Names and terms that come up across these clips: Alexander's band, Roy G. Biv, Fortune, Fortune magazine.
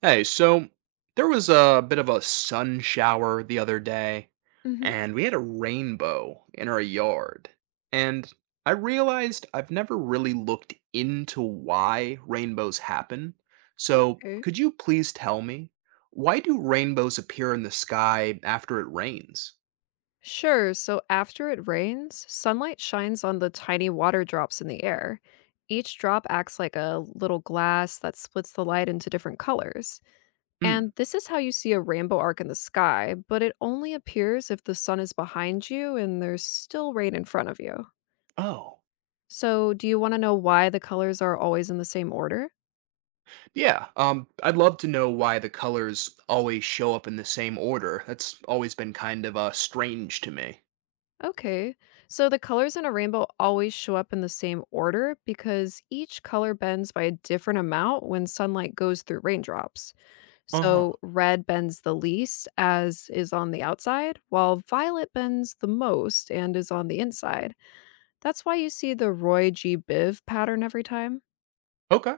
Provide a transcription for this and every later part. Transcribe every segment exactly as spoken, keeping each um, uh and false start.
Hey, so there was a bit of a sun shower the other day, Hmm. and we had a rainbow in our yard. And I realized I've never really looked into why rainbows happen. So, Okay. could you please tell me why do rainbows appear in the sky after it rains? Sure. So after it rains, sunlight shines on the tiny water drops in the air. Each drop acts like a little glass that splits the light into different colors. And Mm. this is how you see a rainbow arc in the sky, but it only appears if the sun is behind you and there's still rain in front of you. Oh. So, do you want to know why the colors are always in the same order? Yeah, um I'd love to know why the colors always show up in the same order. That's always been kind of uh strange to me. Okay. So the colors in a rainbow always show up in the same order because each color bends by a different amount when sunlight goes through raindrops. Uh-huh. So red bends the least, as is on the outside, while violet bends the most and is on the inside. That's why you see the Roy G Biv pattern every time. Okay.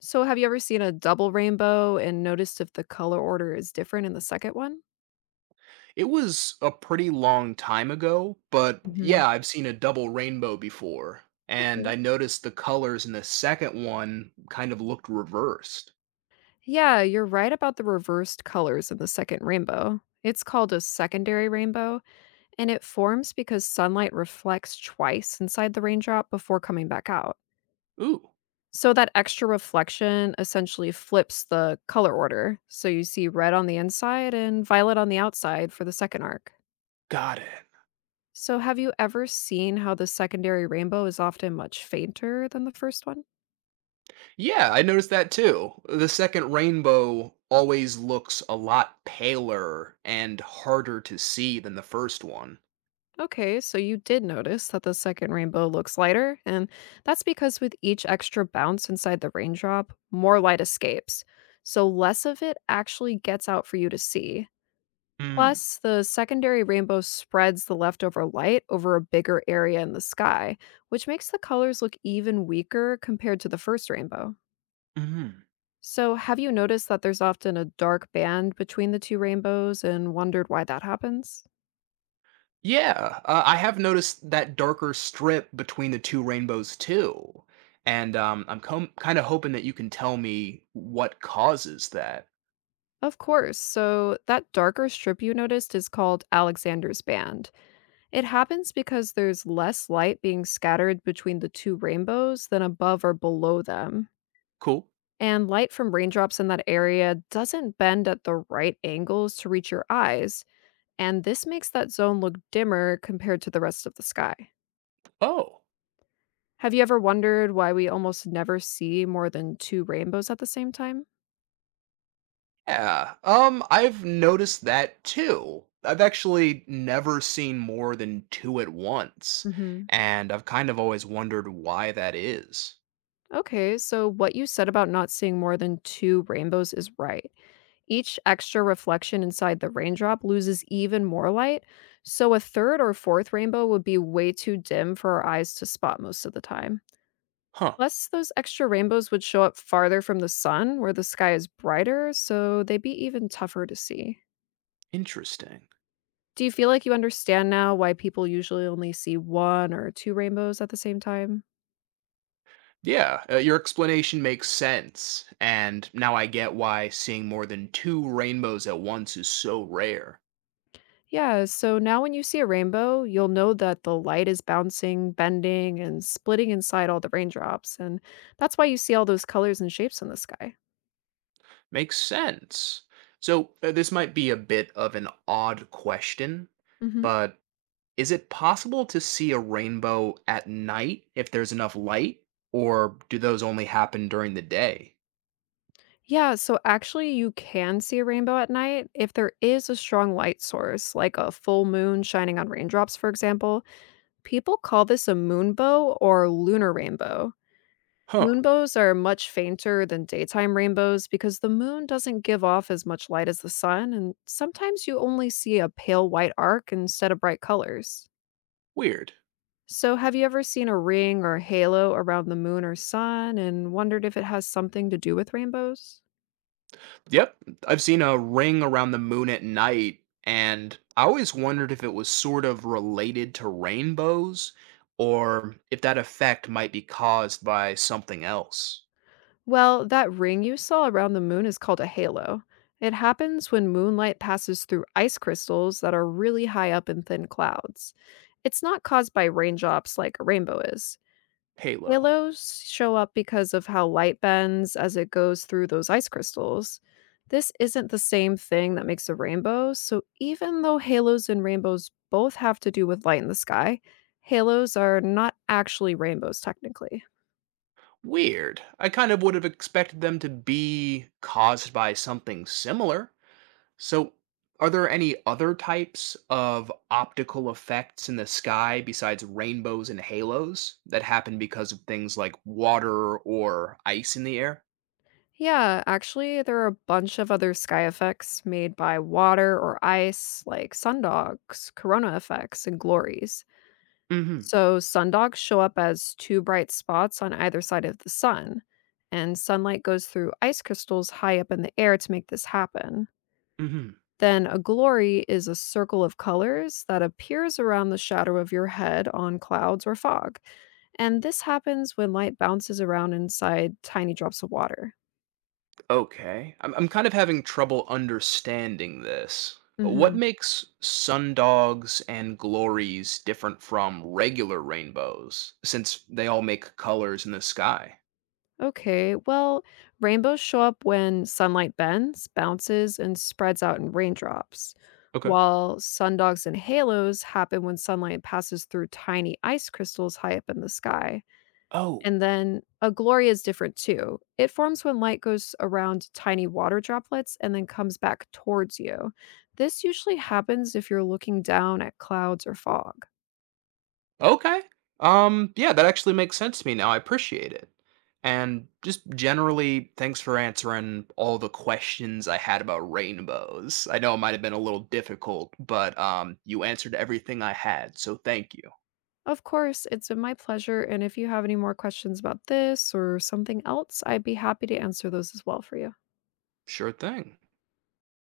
So, have you ever seen a double rainbow and noticed if the color order is different in the second one? It was a pretty long time ago, but Hmm. yeah, I've seen a double rainbow before, and Okay. I noticed the colors in the second one kind of looked reversed. Yeah, you're right about the reversed colors in the second rainbow. It's called a secondary rainbow, and it forms because sunlight reflects twice inside the raindrop before coming back out. Ooh, So, that extra reflection essentially flips the color order. So, you see red on the inside and violet on the outside for the second arc. got it. So, have you ever seen how the secondary rainbow is often much fainter than the first one? Yeah, I noticed that too. The second rainbow always looks a lot paler and harder to see than the first one. Okay, so you did notice that the second rainbow looks lighter, and that's because with each extra bounce inside the raindrop, more light escapes. So less of it actually gets out for you to see. Hmm. Plus, the secondary rainbow spreads the leftover light over a bigger area in the sky, which makes the colors look even weaker compared to the first rainbow. Mhm. So, have you noticed that there's often a dark band between the two rainbows and wondered why that happens? Yeah, uh, I have noticed that darker strip between the two rainbows too. And um, I'm com- kind of hoping that you can tell me what causes that. Of course. So, that darker strip you noticed is called Alexander's band. It happens because there's less light being scattered between the two rainbows than above or below them. Cool. And light from raindrops in that area doesn't bend at the right angles to reach your eyes, and this makes that zone look dimmer compared to the rest of the sky. Oh. Have you ever wondered why we almost never see more than two rainbows at the same time? Yeah, um, I've noticed that too. I've actually never seen more than two at once, Hmm. and I've kind of always wondered why that is. Okay, so what you said about not seeing more than two rainbows is right. Each extra reflection inside the raindrop loses even more light, so a third or fourth rainbow would be way too dim for our eyes to spot most of the time. Huh. Plus, those extra rainbows would show up farther from the sun where the sky is brighter, so they'd be even tougher to see. Interesting. Do you feel like you understand now why people usually only see one or two rainbows at the same time? Yeah, uh, your explanation makes sense, and now I get why seeing more than two rainbows at once is so rare. Yeah, so now when you see a rainbow, you'll know that the light is bouncing, bending, and splitting inside all the raindrops. And that's why you see all those colors and shapes in the sky. Makes sense. So, uh, this might be a bit of an odd question, Hmm. but is it possible to see a rainbow at night if there's enough light, or do those only happen during the day? Yeah, so actually, you can see a rainbow at night if there is a strong light source, like a full moon shining on raindrops, for example. People call this a moonbow or lunar rainbow. Huh, Moonbows are much fainter than daytime rainbows because the moon doesn't give off as much light as the sun, and sometimes you only see a pale white arc instead of bright colors. weird. So, have you ever seen a ring or halo around the moon or sun and wondered if it has something to do with rainbows? Yep, I've seen a ring around the moon at night, and I always wondered if it was sort of related to rainbows or if that effect might be caused by something else. Well, that ring you saw around the moon is called a halo. It happens when moonlight passes through ice crystals that are really high up in thin clouds. It's not caused by raindrops like a rainbow is. Halo. Halos show up because of how light bends as it goes through those ice crystals. This isn't the same thing that makes a rainbow, so even though halos and rainbows both have to do with light in the sky, halos are not actually rainbows technically. Weird. I kind of would have expected them to be caused by something similar. So, are there any other types of optical effects in the sky besides rainbows and halos that happen because of things like water or ice in the air? Yeah, actually, there are a bunch of other sky effects made by water or ice, like sundogs, corona effects, and glories. Mhm. So, sundogs show up as two bright spots on either side of the sun, and sunlight goes through ice crystals high up in the air to make this happen. Hmm. Then, a glory is a circle of colors that appears around the shadow of your head on clouds or fog. And this happens when light bounces around inside tiny drops of water. Okay. I'm, I'm kind of having trouble understanding this. What Hmm. makes sundogs and glories different from regular rainbows, since they all make colors in the sky? Okay, well, rainbows show up when sunlight bends, bounces, and spreads out in raindrops, Okay. while sundogs and halos happen when sunlight passes through tiny ice crystals high up in the sky. And Oh. then a glory is different too. It forms when light goes around tiny water droplets and then comes back towards you. This usually happens if you're looking down at clouds or fog. Okay. Um, yeah, that actually makes sense to me now. I appreciate it. And just generally, thanks for answering all the questions I had about rainbows. I know it might have been a little difficult, but um, you answered everything I had, so thank you. Of course, it's been my pleasure. And if you have any more questions about this or something else, I'd be happy to answer those as well for you. Sure thing.